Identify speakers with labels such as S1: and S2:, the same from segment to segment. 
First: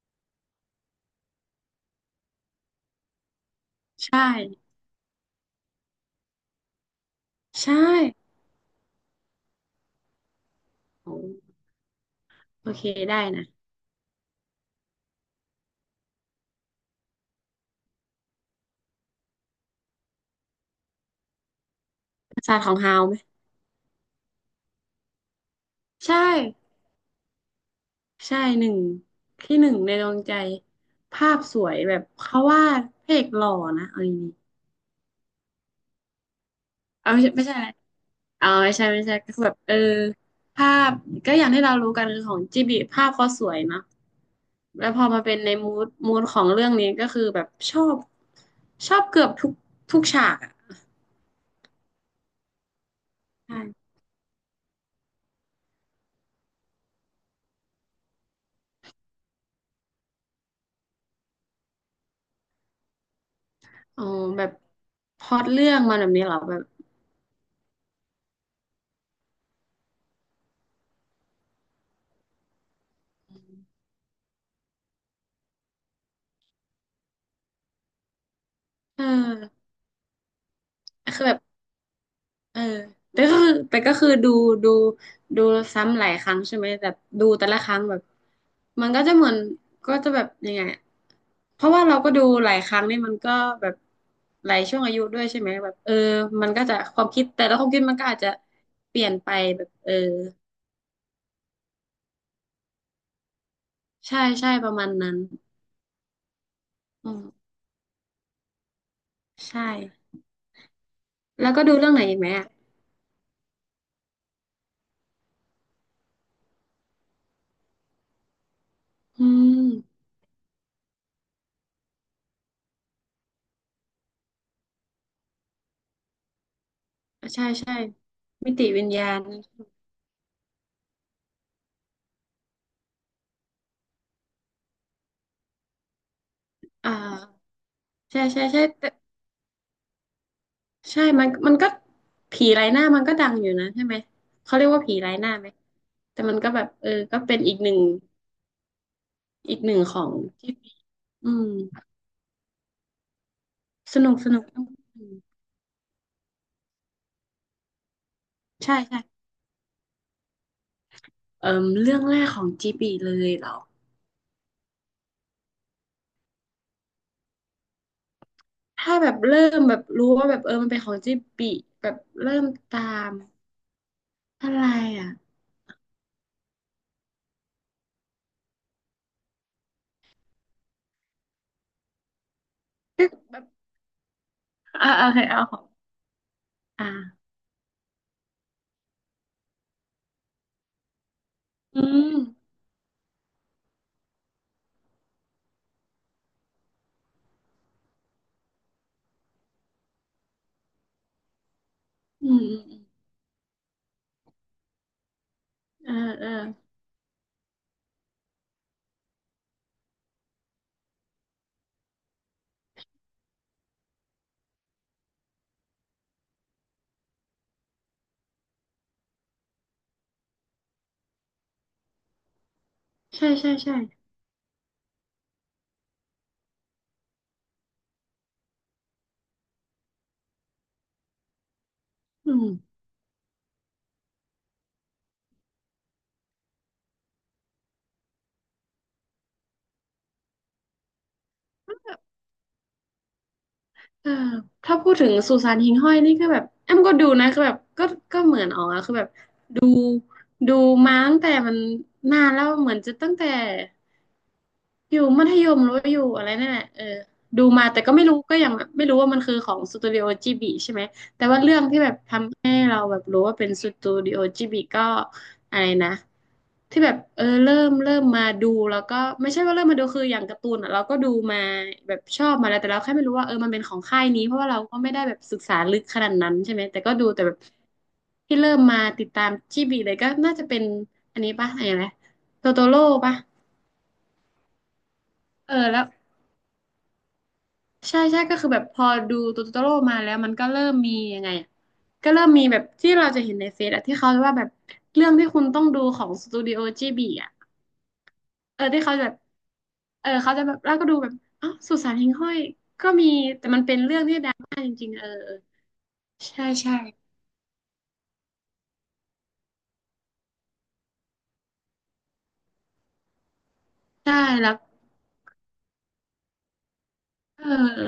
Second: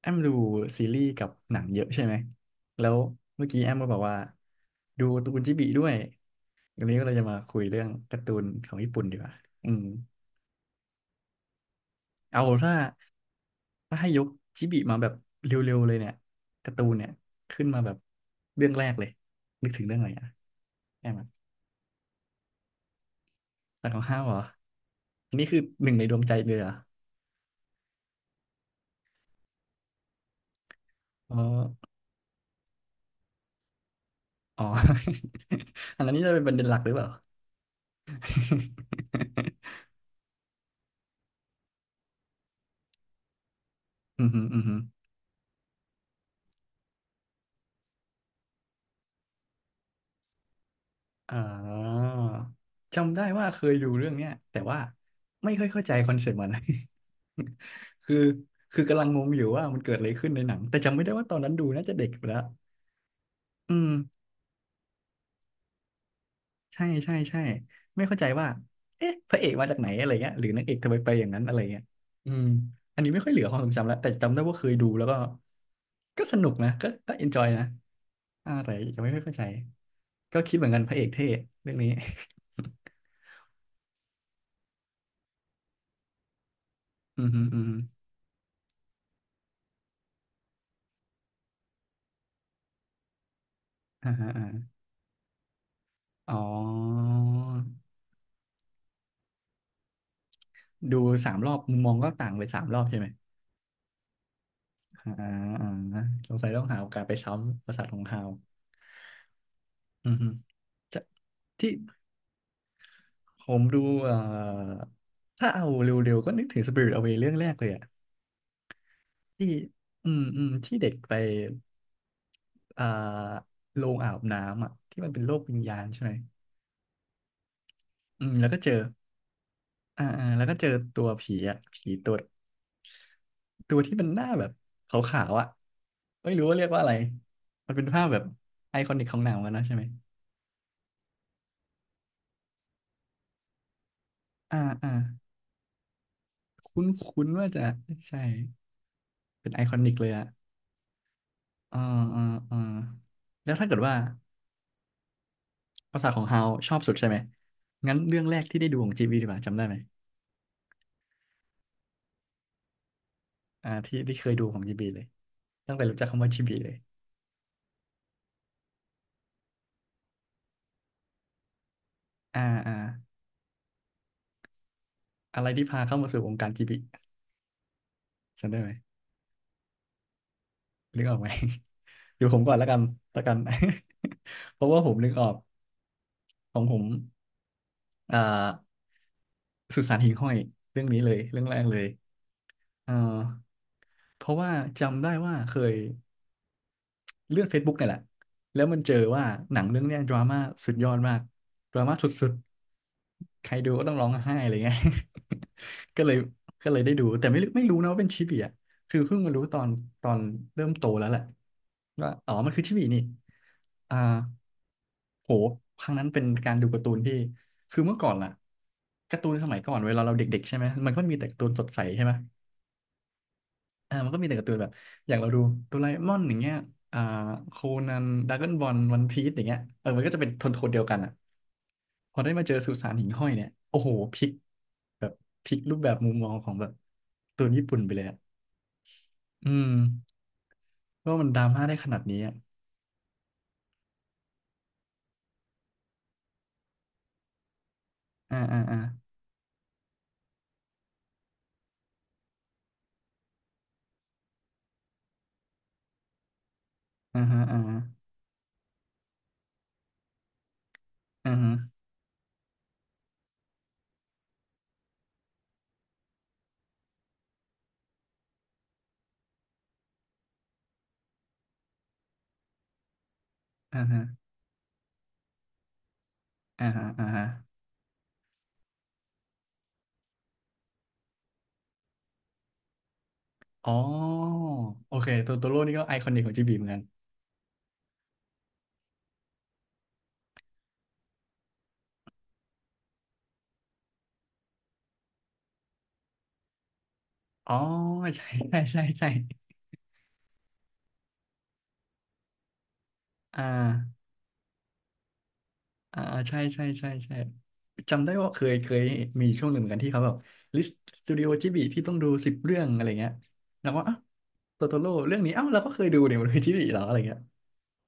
S1: แอมดูซีรีส์กับหนังเยอะใช่ไหมแล้วเมื่อกี้แอมก็บอกว่า
S2: ใช่
S1: ดูการ์ตูนจิบิด้วยวันนี้ก็เราจะมาคุย
S2: ใช
S1: เรื่องการ์
S2: ่
S1: ตูนของญี่ปุ่นดีกว่าอืม
S2: โอ้
S1: เอา
S2: โอ
S1: ถ้า
S2: เคได้นะ
S1: ถ้าให้ยกจิบิมาแบบเร็วๆเลยเนี่ยการ์ตูนเนี่ยขึ้นมาแบบเรื่องแรกเลยนึกถึงเรื่องอะไรอ่ะแอมอะ
S2: ปราสาทของฮาวไหม
S1: หลักของห้าวเหรออันนี้คือหนึ่งในด
S2: ใช่
S1: วงใจเลยเหรอ
S2: ใช่หนึ่งที่หนึ่งในดวงใจภา
S1: อ๋
S2: พสวย
S1: อ
S2: แบบเขาวาดพระเอกหล่อนะเอาดี
S1: อ๋อ อันนั้นนี่จะเป็นประเด็นหลักหรือเป
S2: ๆ
S1: ล่า
S2: เอาไม่ใช่ไม่ใช่อะไรเอาไม่ใช่ไม่ใช่ก็คือแบบภาพก็อย่างที่เรารู้กันคือของจิบลิภาพเขาสวยเนอะ
S1: อืมอหืมออือหือ
S2: แล้วพอมาเป็นในมูดของเรื่องนี้ก็คือแบบชอบชอบเกือบทุกฉากอ่ะ
S1: อ่าจำได้ว่าเคยดู
S2: ใช่
S1: เรื่องเนี้ยแต่ว่าไม่ค่อยเข้าใจคอนเซ็ปต์มัน คือคือกำลังงงอยู่ว่ามันเกิดอะไรขึ้นในหนังแต่จำไม่ได้ว่าตอนนั้นดูน่าจะเด็กไปแล้วอืม
S2: อ๋อแบบพล็อตเรื่องมันแบบนี้เหรอแบบ
S1: ใช่ใช่ใช่ไม่เข้าใจว่าเอ๊ะพระเอกมาจากไหนอะไรเงี้ยหรือนางเอกทำไมไปอย่างนั้นอะไรเงี้ยอืมอันนี้ไม่ค่อยเหลือความทรงจำแล้วแต่จำได้ว่าเคยดูแล้วก็ก็สนุกนะก็เอนจอยนะอ่าแต่ยัง
S2: เอ
S1: ไม่ค่อยเข้าใจ
S2: อ
S1: ก็คิดเหมือนกันพระเอก
S2: คื
S1: เท่
S2: อแบบ
S1: เรื่องนี้
S2: เออแต่ก็คือดูดูดูซ้ำหลายครั้งใช่ไหมแต่
S1: อื
S2: ดู
S1: มฮึ
S2: แต่
S1: อื
S2: ละ
S1: ม
S2: ค
S1: ฮึ
S2: รั้งแบบมันก็จะเหมือนก็จะแบบยังไงอะเพราะว่าเราก็ดูหลายครั้งนี่มันก็แบบ
S1: อ่าฮะอ่า
S2: หลายช่วงอายุด้วยใช่ไหมแบบ
S1: อ๋
S2: มันก็จะควา
S1: อ
S2: มคิดแต่ละความคิดมันก็อาจจะเปลี่ยนไปแบบเออ
S1: ดูสามรอบมุมมองก็ต่างไปสามรอบใช่ไหม
S2: ใช่ใช่ประมาณ
S1: อ่า
S2: นั้น
S1: อ่าสงสัยต้องหาโอกาส
S2: อื
S1: ไป
S2: ม
S1: ซ้ำประสาทของฮาว
S2: ใช่
S1: อือฮึจะ
S2: แล้วก็
S1: ที่
S2: ดูเรื่องไหนอีกไหมอ่ะ
S1: ผมดูเอ่อถ้าเอาเร็วๆก็นึกถึง Spirit Away เรื่องแรกเลยอะ
S2: อื
S1: ที่
S2: ม
S1: อืมอืมที่เด็กไปอ่าโรงอาบน้ำอะที่มันเป็นโลกวิญญาณใช่ไหม
S2: ใช่ใช่
S1: อืมแล้ว
S2: มิ
S1: ก็
S2: ติ
S1: เจอ
S2: วิญญาณ
S1: อ่าอ่าแล้วก็เจอตัวผีอะผีตัว ตัวที่มันหน้าแบบขาวๆอ่ะไม่รู้ว่าเรียกว่าอะ
S2: อ่
S1: ไร
S2: า
S1: มันเป็นภาพแบ
S2: ใช่
S1: บ
S2: ใช่ใช่
S1: ไอคอนิกของหนังมันนะใช่ไหม
S2: ใช่มันก็ผีไร้หน้ามันก็ดังอยู่นะใช่ไหมเขา
S1: อ่า
S2: เรียกว่า
S1: อ่า
S2: ผีไร้หน้าไหมแต่มันก็แบบ
S1: คุ้น
S2: ก็
S1: คุ้น
S2: เป็น
S1: ว่า
S2: อีก
S1: จะ
S2: หนึ่ง
S1: ใช่ เป็น
S2: อีก
S1: ไอ
S2: ห
S1: คอ
S2: นึ่ง
S1: นิ
S2: ข
S1: ก
S2: อ
S1: เลย
S2: ง
S1: อ่ะ
S2: ที่อืม
S1: อ่าอ่าอ่าแล้วถ้าเกิดว่า
S2: สนุกสนุกอืม
S1: ภาษาของฮาวชอบสุดใช่ไหม งั้นเรื่องแรกที่ได้
S2: ใช่
S1: ดูของ
S2: ใช่
S1: จีบีดีกว่าจำได้ไหม
S2: เออเรื่องแรกของจีบีเลยเหรอ
S1: อ่าที่ที่เคยดูของจีบีเลย ตั้งแต่รู้จักคำว่าจีบีเลย
S2: ถ้าแบบเริ่มแบบรู้ว่าแบบมันเป็นของจีบีแบบเริ่
S1: อ่า
S2: ม
S1: อ่า
S2: ตามอะไรอ่ะ
S1: อะไรที่พาเข้ามาสู่วงการจีบีจำได้ไหมนึกออกไหม เดี๋ยวผมก่อนแล้วกัน
S2: ก็
S1: แล้วกั
S2: แบ
S1: น
S2: บ
S1: เพราะว่า
S2: อ่า
S1: ผม
S2: โอ
S1: นึก
S2: เค
S1: ออก
S2: เอาของ
S1: ของผม
S2: อ่า
S1: เอ่อสุสานหิ่งห้อยเรื่องนี้เลยเรื่องแรกเล
S2: อื
S1: ย
S2: ม
S1: เอ่อเพราะว่าจำได้ว่าเคยเลื่อน Facebook เนี่ยแหละแล้วมันเจอว่าหนังเรื่องเนี้ยดราม่าสุดยอดมากดราม่าสุ
S2: อื
S1: ด
S2: มอืมอืม
S1: ๆใครดูก็ต้องร้องไห้อะไรเงี้ย
S2: เออ
S1: ก็เลย
S2: เออ
S1: ก็เลยได้ดูแต่ไม่รู้ไม่รู้นะว่าเป็นชิบีอ่ะคือเพิ่งมารู้ตอนตอนเริ่มโตแล้วแหละว่าอ๋อมันคือชิบีนี่ อ่าโหครั้งนั้นเป็นการดูการ์ตูนที่คือเมื่อก่อนล่ะการ์ตูนสมัยก่อนเวลาเราเด็กๆใช่ไหมมันก็มีแต่การ์ตูนสดใสใช่ไหม
S2: ใช่ใช่ใช่
S1: อ่ามันก็มีแต่การ์ตูนแบบอย่างเราดูโดราเอมอนอย่างเงี้ยอ่าโคนันดราก้อนบอลวันพีซอย่างเงี้ยเออมันก็จะเป็นโทนโทนเดียวกันอ่ะพอได้
S2: อื
S1: มา
S2: ม
S1: เจอสุสานหิ่งห้อยเนี่ยโอ้โหพลิกแบบพลิกรูปแบบมุมมองของแบบการ์ตูนญี่ปุ่นไปเลยอ่ะอืมว่ามันดราม่าได้ขนาดนี้อ่ะ
S2: เออถ้าพูดถึงสุสานหิ่งห้อยนี่ก็แบบแอมก็ดูนะคือแบบก็ก็เห
S1: อ่า
S2: มือน
S1: อ่า
S2: อ๋อ
S1: อ่า
S2: คือแบบดูมาตั้งแต่มันนานแล้วเหมือนจะตั้งแต่ อยู่มัธยมหรือว่าอยู่อะไรนั่นแหละเออ
S1: อ่าฮะ
S2: ดู
S1: อ่า
S2: มา
S1: ฮะ
S2: แต่ก็ไม่รู้ก็ยังแบบไม่รู้ว่ามันคือของสตูดิโอจิบิใช่ไหมแต่
S1: อ่า
S2: ว่า
S1: ฮะ
S2: เรื่องที่แบบทำให้เราแบบรู้ว่าเป็นสตูดิโอจิบิก็อะไรนะที่แบบเริ่มมาดูแล้วก็ไม่ใช่ว่าเริ่มมาดูคืออย่างการ์ตูนอ่ะเราก็ดูมาแบบชอบมาแล้วแต่เราแค่ไม่รู้ว่ามันเป็นของ
S1: อ่า
S2: ค่า
S1: ฮะ
S2: ยนี้เพราะว่าเราก็ไม่ได้แบบศึกษาลึกขนาดนั้นใช่ไหม
S1: อ่า
S2: แต่
S1: ฮะ
S2: ก็
S1: อ่า
S2: ดูแต่
S1: ฮะ
S2: แบบที่เริ่มมาติดตามจิบิเลยก็น่าจะเป็นอันนี้ปะอะไรนะโตโตโร่ปะ
S1: อ๋อโอเคตัวตัว
S2: เอ
S1: โล
S2: อ
S1: กนี่
S2: แล้
S1: ก็
S2: ว
S1: ไอคอนิกของจีบีเหมือนกัน
S2: ใช่ใช่ก็คือแบบพอดูตูตโตโร่มาแล้วมันก็เริ่มมียังไงอะก็เริ่มมีแบบที่เราจะเห็นในเฟซอะที่เขาว่าแบบเรื่องที่คุณต้องดูของสตูดิโอจบีอะ
S1: อ๋อใช่ ใช่
S2: เออ
S1: ใช่
S2: ที่เขา
S1: ใช่
S2: แบบเขาจะแบบแล้วก็ดูแบบอ้าวสุสานหิ่งห้อยก็มี
S1: อ่
S2: แต่มันเป็นเรื่อ
S1: า
S2: งที่ดังมากจริงๆเออ
S1: อ่าใช่
S2: ใช่
S1: ใช่
S2: ใช่
S1: ใช่ใช่จำได้ว่าเคยเคยมีช่วงหนึ่งเหมือนกันที่เขาแบบลิสต์สตูดิโอจีบีที่ต้องดูสิบเรื่องอะไรเงี้ยแล้วว่าอ้าว
S2: ใช่แล้ว
S1: ตัวตัวโลเรื่องนี้อ้าวเราก็เคยดูเนี่ยมันคือจีบีเหรออะไรเงี้ย
S2: เออเออ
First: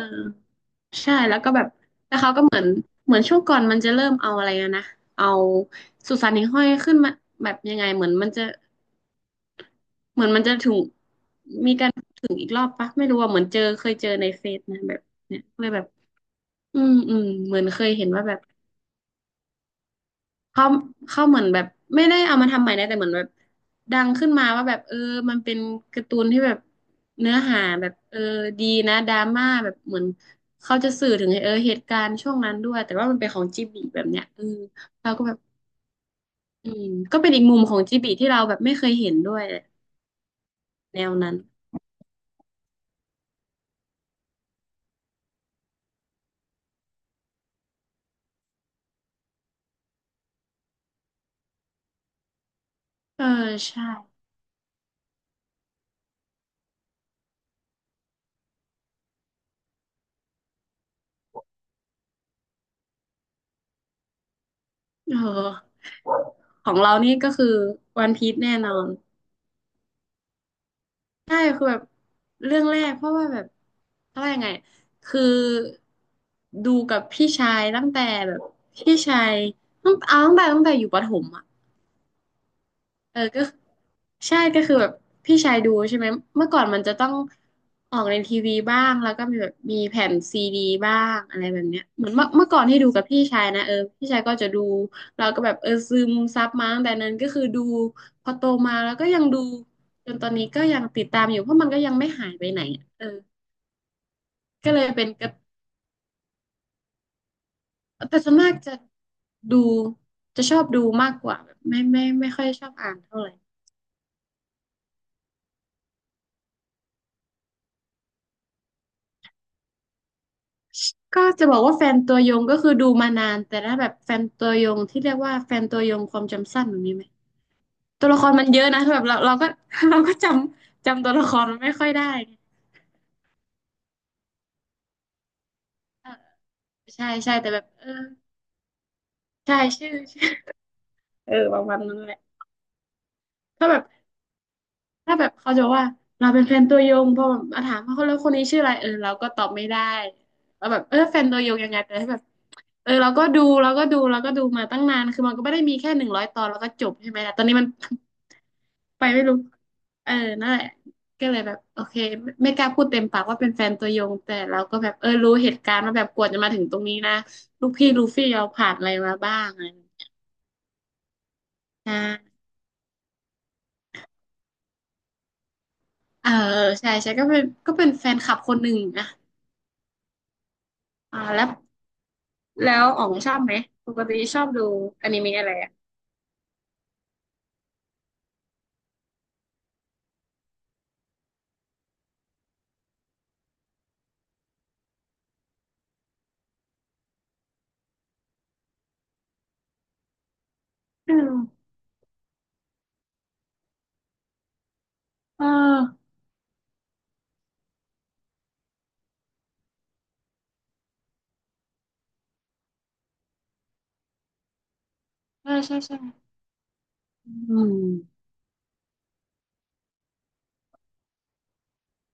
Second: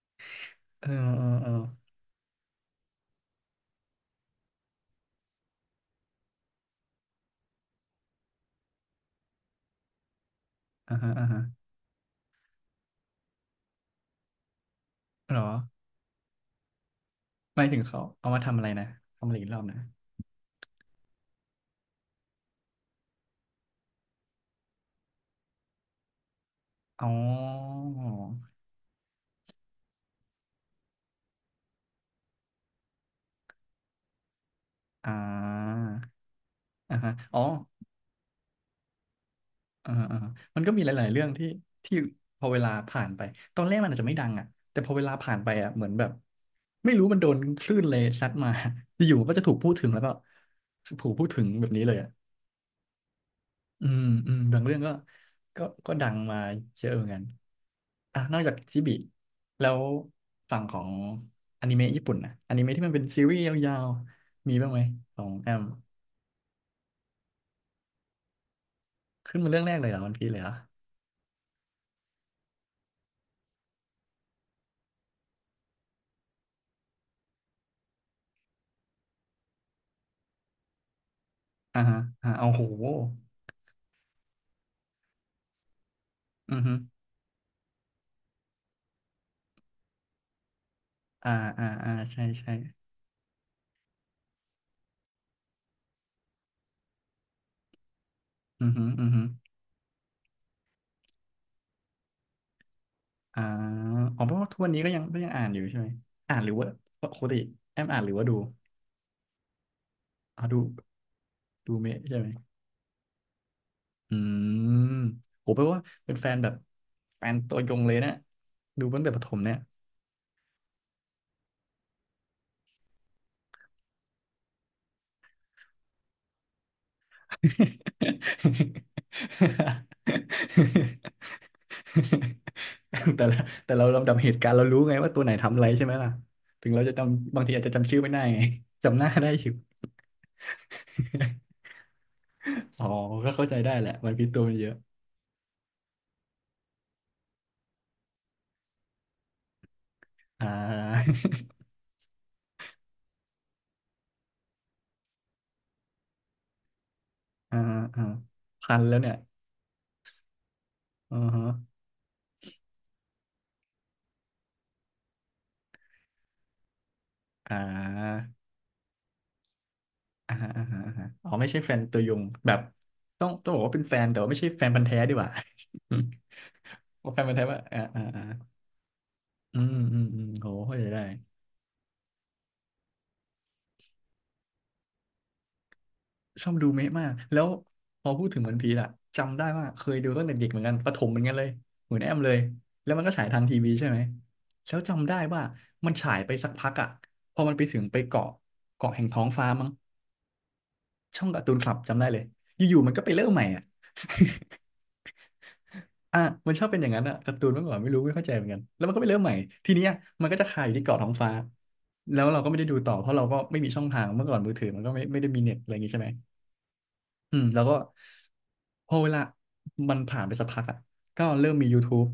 S1: เออ
S2: ใช่แล้ว
S1: เอ
S2: ก็
S1: อ
S2: แบบแล้วเขาก็เหมือนเหมือนช่วงก่อนมันจะเริ่มเอาอะไรนะเอาสุสานหิ่งห้อยขึ้นมาแบบยังไงเหมือนมันจะ เหมือนมันจะถึง
S1: เอออ่าฮะอ่าฮะ
S2: มีการถึงอีกรอบปะไม่รู้ว่าเหมือนเจอเคยเจอในเฟซนะแบบ
S1: เหร
S2: เนี่ย
S1: อ
S2: เลยแบบอืมอืมเห
S1: ห
S2: มือ
S1: มา
S2: น
S1: ยถึ
S2: เค
S1: ง
S2: ย
S1: เขา
S2: เห็นว่า
S1: เอา
S2: แบ
S1: มา
S2: บ
S1: ทำอะไรนะทำอะไรอีกรอบนะ
S2: เขาเขาเหมือนแบบไม่ได้เอามาทำใหม่นะแต่เหมือนแบบดังขึ้นมาว่าแบบมันเป็นการ์ตูนที่แบบ
S1: อ๋อ
S2: เนื้อหาแบบดีนะดราม่าแบบเหมือนเขาจะสื่อถึงเหตุการณ์ช่วงนั้นด้วยแต่ว่ามันเป็นของจิบลิแบบเนี้ยเออเรา
S1: อ่
S2: ก็แบบ
S1: า
S2: อืม
S1: อ่าฮะ
S2: ก็เป็น
S1: อ๋อ
S2: อีกมุมของจิบลิที่เราแบบไม่เคยเห็นด้วย
S1: อ่าอ่ามันก็มีห
S2: แน
S1: ลาย
S2: ว
S1: ๆเรื่อง
S2: นั้น
S1: ที่พอเวลาผ่านไปตอนแรกมันอาจจะไม่ดังอ่ะแต่พอเวลาผ่านไปอ่ะเหมือนแบบไม่รู้มันโดนคลื่นเลยซัดมา อยู่ๆมันก็จะถูกพูดถึงแล้วก็ถูกพูดถึงแบบนี้เลยอ่ะ
S2: เออใช่
S1: อืมอืมบางเรื่องก็ก็ดังมาเยอะเหมือนกันอ่ะนอกจากจิบิแล้วฝั่งของอนิเมะญี่ปุ่นนะอนิเมะที่มันเป็นซีรีส์ยาวๆมีบ้างไหม
S2: เ
S1: ของแอม
S2: ออ ของเรานี่ก็คือวันพี e แน่นอน
S1: ขึ้นมาเรื่องแรกเลยเหรอวันพีเลยเหรอ
S2: ใช่คือแบบเรื่องแรกเพราะว่าแบบเพราะว่ายังไงคือดูกับพี่ชายตั้งแต่แบบพี่ชายตั้งเอาตั้งแต่ตั้งแต่อยู่ประถมอะ
S1: อ่าฮะอ่าเอาโห
S2: เออก็ใช่ก็คือแบบพี่ชายดูใช่ไหมเมื่อ
S1: อื
S2: ก่อ
S1: อ
S2: น
S1: ฮึ
S2: มันจะต้องออกในทีวีบ้างแล้วก็มีแบบมีแผ่นซีดีบ้าง
S1: อ่า
S2: อะไรแบ
S1: อ่า
S2: บเนี้ย
S1: อ่า
S2: เหมือน
S1: ใช่
S2: เมื่อเมื่
S1: ใช่
S2: อก่อนที่ดูกับพี่ชายนะเออพี่ชายก็จะดูเราก็แบบซึมซับมาตั้งแต่นั้นก็คือดูพอโต
S1: อือ
S2: มา
S1: หือ
S2: แล้วก็
S1: อือ
S2: ยั
S1: หื
S2: ง
S1: อ
S2: ดูจนตอนนี้ก็ยังติดตามอยู่เพราะมันก็ยังไม่หายไปไหนอะเออ
S1: อ่าอ๋อเพราะว่าทุกวั
S2: ก็
S1: น
S2: เล
S1: นี้
S2: ย
S1: ก็ยัง
S2: เป็น
S1: ก็
S2: ก
S1: ยั
S2: ระ
S1: งอ่านอยู่ใช่ไหมอ่านหรือว่าปกติแอมอ่านหรือ
S2: แต่
S1: ว่า
S2: ส่
S1: ดู
S2: วนมากจะดู
S1: อ๋
S2: จะ
S1: อ
S2: ช
S1: ดู
S2: อบดูมากกว่าแบบ
S1: ดู
S2: ไม่
S1: เมะ
S2: ไม่
S1: ใช่ไหม
S2: ไม่ค่อยชอบอ่านเท่าไหร่
S1: อืมโหแปลว่าเป็นแฟนแบบแฟนตัวยงเลยนะดูตั้งแต่ประถมเนี่ย
S2: ก็จะบอกว่าแฟนตัวยงก็คือดูมานานแต่ถ้าแบบแฟนตัวยงที่เรียกว่าแฟนตัวยงความจำสั้นแบบนี้ไหมตัวละครมันเยอะนะแบบเราก็ เราก็จำตัวละครมันไม่ค่อยได้ไง
S1: แต่ละแต่เราลำดับเหตุการณ์เรารู้ไงว่าตัวไหนทำอะไรใช่ไหม
S2: เอ
S1: ล่ะ
S2: อ
S1: ถึงเราจะ
S2: ใช่ใช่
S1: จำบาง
S2: แต่
S1: ที
S2: แบ
S1: อาจ
S2: บ
S1: จะ
S2: เออ
S1: จำชื่อไม่ได้ไง จำหน้าได้อยู่
S2: ใช่ชื่อชื่อ เออประมาณนั้นแหละ
S1: อ๋อก็เข้าใจ
S2: ถ้า
S1: ได้
S2: แบบ
S1: แหละมันพิษตัวมันเยอะ
S2: ถ้าแบบเขาจะบอกว่าเราเป็นแฟนตัวยงพอแบบมาถามว่าเขาแล้วคนนี้ชื่ออะไรเราก็ตอบไม่ได้
S1: อ่า
S2: เราแบบแฟนตัวยง ยังไงแต่ถ้าแบบเราก็ดูมาตั้งนานคือมันก็ไม่ได้มีแค่100ตอนแล้วก็จบใช่ไหมล่ะตอนนี้
S1: อ่า
S2: มัน
S1: อ่าพันแล้ว
S2: ไป
S1: เนี่ย
S2: ไม่รู้เออนั่นแหละ
S1: อื
S2: ก็
S1: อ
S2: เลย
S1: ฮะ
S2: แบบโอเคไม่กล้าพูดเต็มปากว่าเป็นแฟนตัวยง แต่เราก็แบบรู้เหตุการณ์ว่าแบบกว่าจะมาถึงตรงนี้นะ
S1: อ่
S2: ลูกพี่ลู
S1: า
S2: ฟี่เราผ่านอะไรมาบ้างอะไรอย่างเงี้ย
S1: อ่าอ่าอาอ่าอ๋อไม่ใช่แฟน
S2: อ
S1: ตัวยง
S2: ่า
S1: แบบ ต้องบอกว่าเป็นแฟน แต่ว่าไม่ใช่แฟนพันธุ์แท้ดีกว่า
S2: เออใช่ ใช่
S1: ว่าแฟ
S2: ก็
S1: นพันธุ์
S2: เป็น
S1: แท้ว่า
S2: ก็
S1: อ่า
S2: เป็น
S1: อ่า
S2: แฟน
S1: อ่า
S2: คลับคนหนึ่งนะ
S1: อืมอืมอืมโหเข้าใจได้
S2: อ่าแล้วอ๋องชอบไหม ปกติชอบดูอนิเมะอะไรอ่ะ
S1: ชอบดูเมะมากแล้วพอพูดถึงวันพีซอะจำได้ว่าเคยดูตั้งแต่เด็กเหมือนกันประถมเหมือนกันเลยเหมือนแอมเลยแล้วมันก็ฉายทางทีวีใช่ไหมแล้วจำได้ว่ามันฉายไปสักพักอะพอมันไปถึงไปเกาะเกาะแห่งท้องฟ้ามั้ง
S2: อื
S1: ช่อ
S2: ม
S1: งการ์ตูนคลับจำได้เลยอยู่ๆมันก็ไปเริ่มใหม่อะ
S2: เออ
S1: อ่ะมันชอบเป็นอย่างนั้นอะการ์ตูนเมื่อก่อนไม่รู้ไม่เข้าใจเหมือนกันแล้วมันก็ไปเริ่มใหม่ทีเนี้ยมันก็จะคาอยู่ที่เกาะท้องฟ้าแล้วเราก็ไม่ได้ดูต่อเพราะเราก็ไม่มีช่องทางเมื่อก่อนมือถือมันก็ไม่ได้มี
S2: ใช่
S1: เน็ตอะไรอ
S2: ใช่
S1: ย่างงี้
S2: ใช่
S1: ใช่ไหม อืม
S2: อื
S1: แล้วก็
S2: ม
S1: พอเวลามันผ่านไปสักพักอ่ะก็เริ่มมี YouTube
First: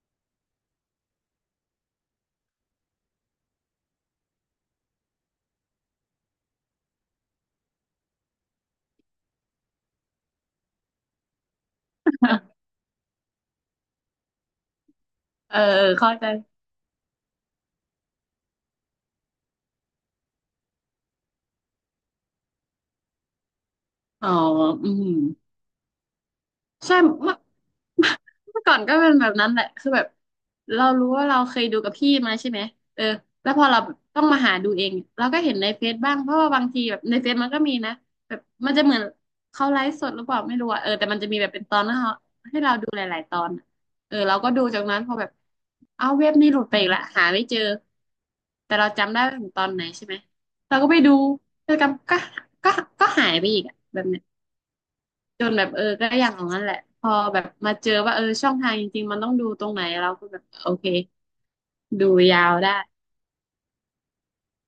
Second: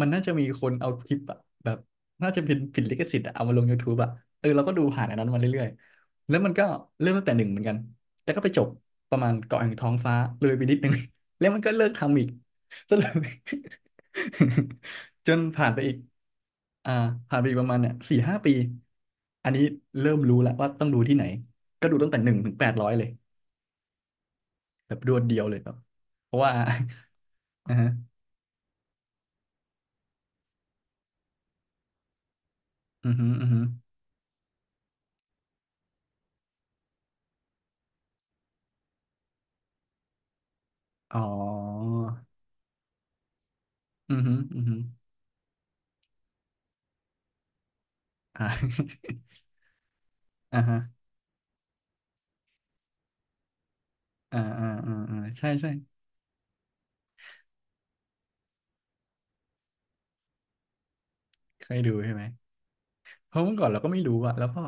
S1: มันน่าจะมีคนเอาคลิปอะแบบน่าจะเป็นผิดลิขสิทธิ์อะเอามาลง YouTube อ่ะเออเราก็ดูผ่านอันนั้นมาเรื่อยๆแล้วมันก็เริ่มตั้งแต่หนึ่งเหมือนกันแต่ก็ไปจบประมาณเกาะแห่งท้องฟ้าเลยไปนิดนึง แล้วมันก็เลิกทำอีก ซะเลย จน
S2: เออ
S1: ผ่านไปอีก
S2: เข้าใจ
S1: อ่าผ่านไปอีกประมาณเนี่ยสี่ห้าปีอันนี้เริ่มรู้แล้วว่าต้องดูที่ไหนก็ดูตั้งแต่หนึ่งถึงแปดร้อยเลย
S2: อ๋ออื
S1: แบบ
S2: ม
S1: ดวลเดียวเลยแบบเพราะว่า
S2: ใช่เมื่อ
S1: อ่อฮะ
S2: เมื่อก่อนก็เป็นแบบนั้นแหละคือแบบเรารู้ว่าเราเคยดูกับพี่มาใช่ไหมเออ
S1: อือฮึอือ
S2: แล้ว
S1: ฮึ
S2: พอเราต้องมาหาดูเองเราก็เห็นในเฟซบ้างเพราะว่าบางทีแบบในเฟซมันก็มีนะแบบมันจะเหมือนเขาไลฟ์สดหรือเปล่าไม่รู้อะแต่
S1: อ๋
S2: มั
S1: อ
S2: นจะมีแบบเป็นตอนให้เราดูหลายๆตอนอะ
S1: อือฮึ
S2: เราก็
S1: อื
S2: ดู
S1: อฮึ
S2: จากนั้นพอแบบเอาเว็บนี้หลุดไปอีกละหาไม่เจอ
S1: อ่า
S2: แต่เราจำได้ว่าถึง ตอนไหนใช่ไหม
S1: อ่า
S2: เรา
S1: ฮะ
S2: ก็ไปดูแล้วก็ก็หายไปอีกอะแบบเนี้ย
S1: อ่าอ่าอ่าอ่า
S2: จ
S1: ใช่
S2: นแบ
S1: ใช่
S2: บก็อย่างนั้นแหละพอแบบมาเจอว่าช่องทางจริงๆมันต้องดูตรงไหนเราก็แบบโอเค
S1: เคยดู
S2: ดู
S1: ใช่ไหม
S2: ยาวได้
S1: เพราะเมื่อก่อนเราก็ไม่รู้อะแล้วก็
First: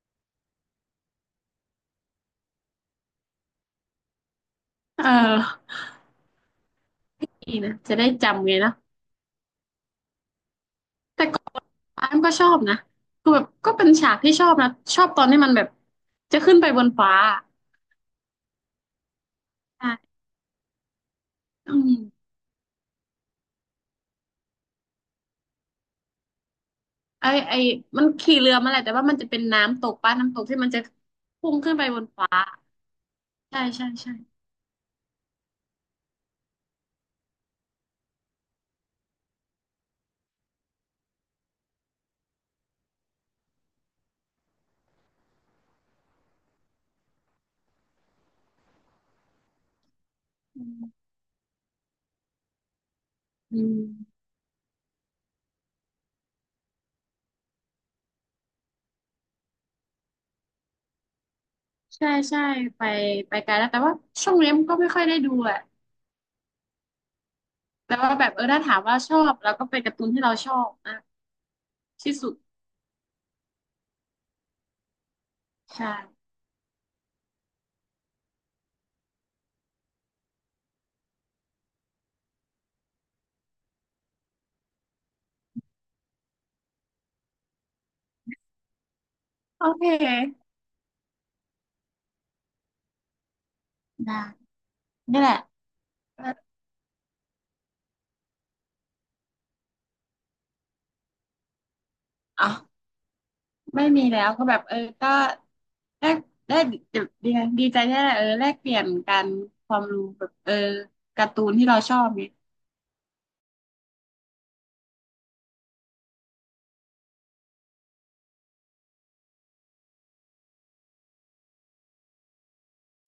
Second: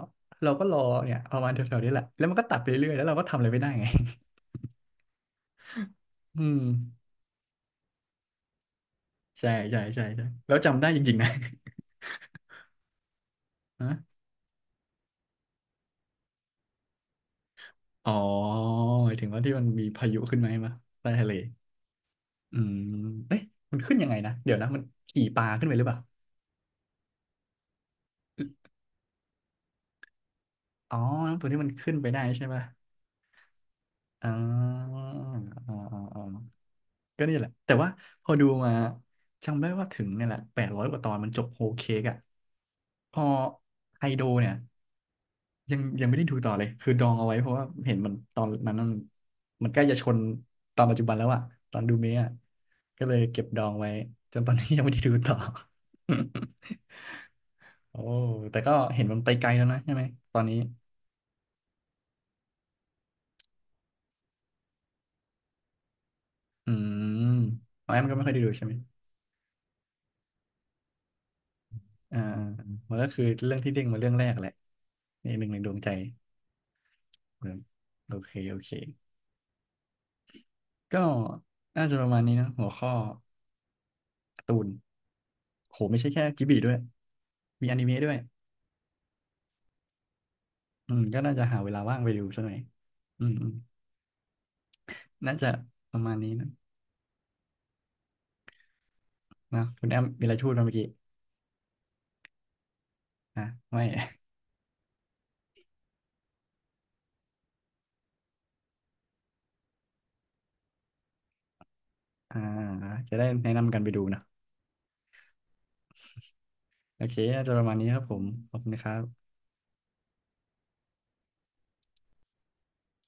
S1: เราก็รอเนี่ยประมาณแถวๆนี้แหละแล้วมันก็ตัดไปเรื่อยแล้วเราก็ทำอะไรไม่ได้ไง
S2: เออ
S1: อืม
S2: นี่นะจะได้จำไงเนาะ
S1: ใช่ใช่ใช่ใช่แล้วจำได้จริงๆ
S2: แต่
S1: นะ
S2: ก่อนอ้ามก็ชอบนะคือแบบก็ เป็นฉา
S1: ฮะ
S2: กที่ชอบนะชอบตอนที่มันแบบจะขึ้นไปบนฟ้า
S1: อ๋อหมายถึงว่าที่มันมีพา
S2: อ่ะ
S1: ยุขึ้นไหมาให้มาใต้ทะเล
S2: อืม
S1: อืมเอ๊ะมันขึ้นยังไงนะ เดี๋ยวนะมันขี่ปลาขึ้นไปหรือเปล่า
S2: ไอมันขี่เรือมาแหละแต่ว่ามันจะเป็นน้ำตกป้าน้ำตกที่มันจะ
S1: อ๋อน้ำตัว
S2: พุ่ง
S1: ที่มัน
S2: ขึ้นไป
S1: ขึ้น
S2: บน
S1: ไปได้
S2: ฟ้า
S1: ใช่ป่ะ
S2: ใช่ใช่ใช่
S1: อ๋ออ๋ออ๋ออ๋อก็นี่แหละแต่ว่าพอดูมาจำได้ว่าถึงเนี่ยแหละแปดร้อยกว่าตอนมันจบโฮลเค้กอ่ะพอไฮโดเนี่ยยังไม่ได้ดูต่อเลย คือดองเอาไว้เพราะว่าเห็นมันตอนนั้นมันใกล้จะชน
S2: อื
S1: ตอนปัจจุ
S2: ม
S1: บันแล้วอะ ตอนดูเมะอะก็เลยเก็บ
S2: อื
S1: ดอง
S2: ม
S1: ไว้จนตอนนี้ยังไม่ได้ดูต่อโอ้แต่ก็เห็นมันไปไกลแล้วนะใช่ไหมตอนนี้
S2: ใช่ใช่ไปไปไกลแล้วแต่ว่าช่วงนี้มันก็ไม่ค่อยได้ดูอ่ะ
S1: อืมอ๋อ
S2: แล้
S1: แอ
S2: ว
S1: ม
S2: ก็
S1: ก็ไม่
S2: แบ
S1: ค่อ
S2: บ
S1: ยได้ดู
S2: ถ้า
S1: ใช่ไหม
S2: ถามว่าชอบเราก็เป็นการ์ตูนที่เราชอบนะที่
S1: อ่า
S2: สุด
S1: มันก็คือเรื่องที่เด้งมาเรื่องแรกแหละในหนึ่งในดวง
S2: ใช่
S1: ใจเออโอเคโอเคก็น่าจะประมาณนี้นะหัวข้อการ์ตูนโหไม่ใช่แค่จิบลิด้วยมีอนิเมะด้วย
S2: โอเค
S1: อืมก็น่าจะหาเวลาว่างไปดูซะหน่อยอืมอืม
S2: ได้นี่แห
S1: น่า
S2: ละ
S1: จะประมาณนี้นะนะคุณแอมมีอะไรพูดมาเมื่อกี้
S2: อ๋อ
S1: อ่ะไม่
S2: ไม่ มีแล้วก็แบบก็แลกได้ดีดีดีใจที่ได้แลกเปลี่ยนกันความรู้แบบการ์ตูนที่เราชอบเนี่ย
S1: อ่าจะได้แนะนำกันไปดูนะโอเคน่าจะประมาณนี้ครับผมขอบคุณนะครับ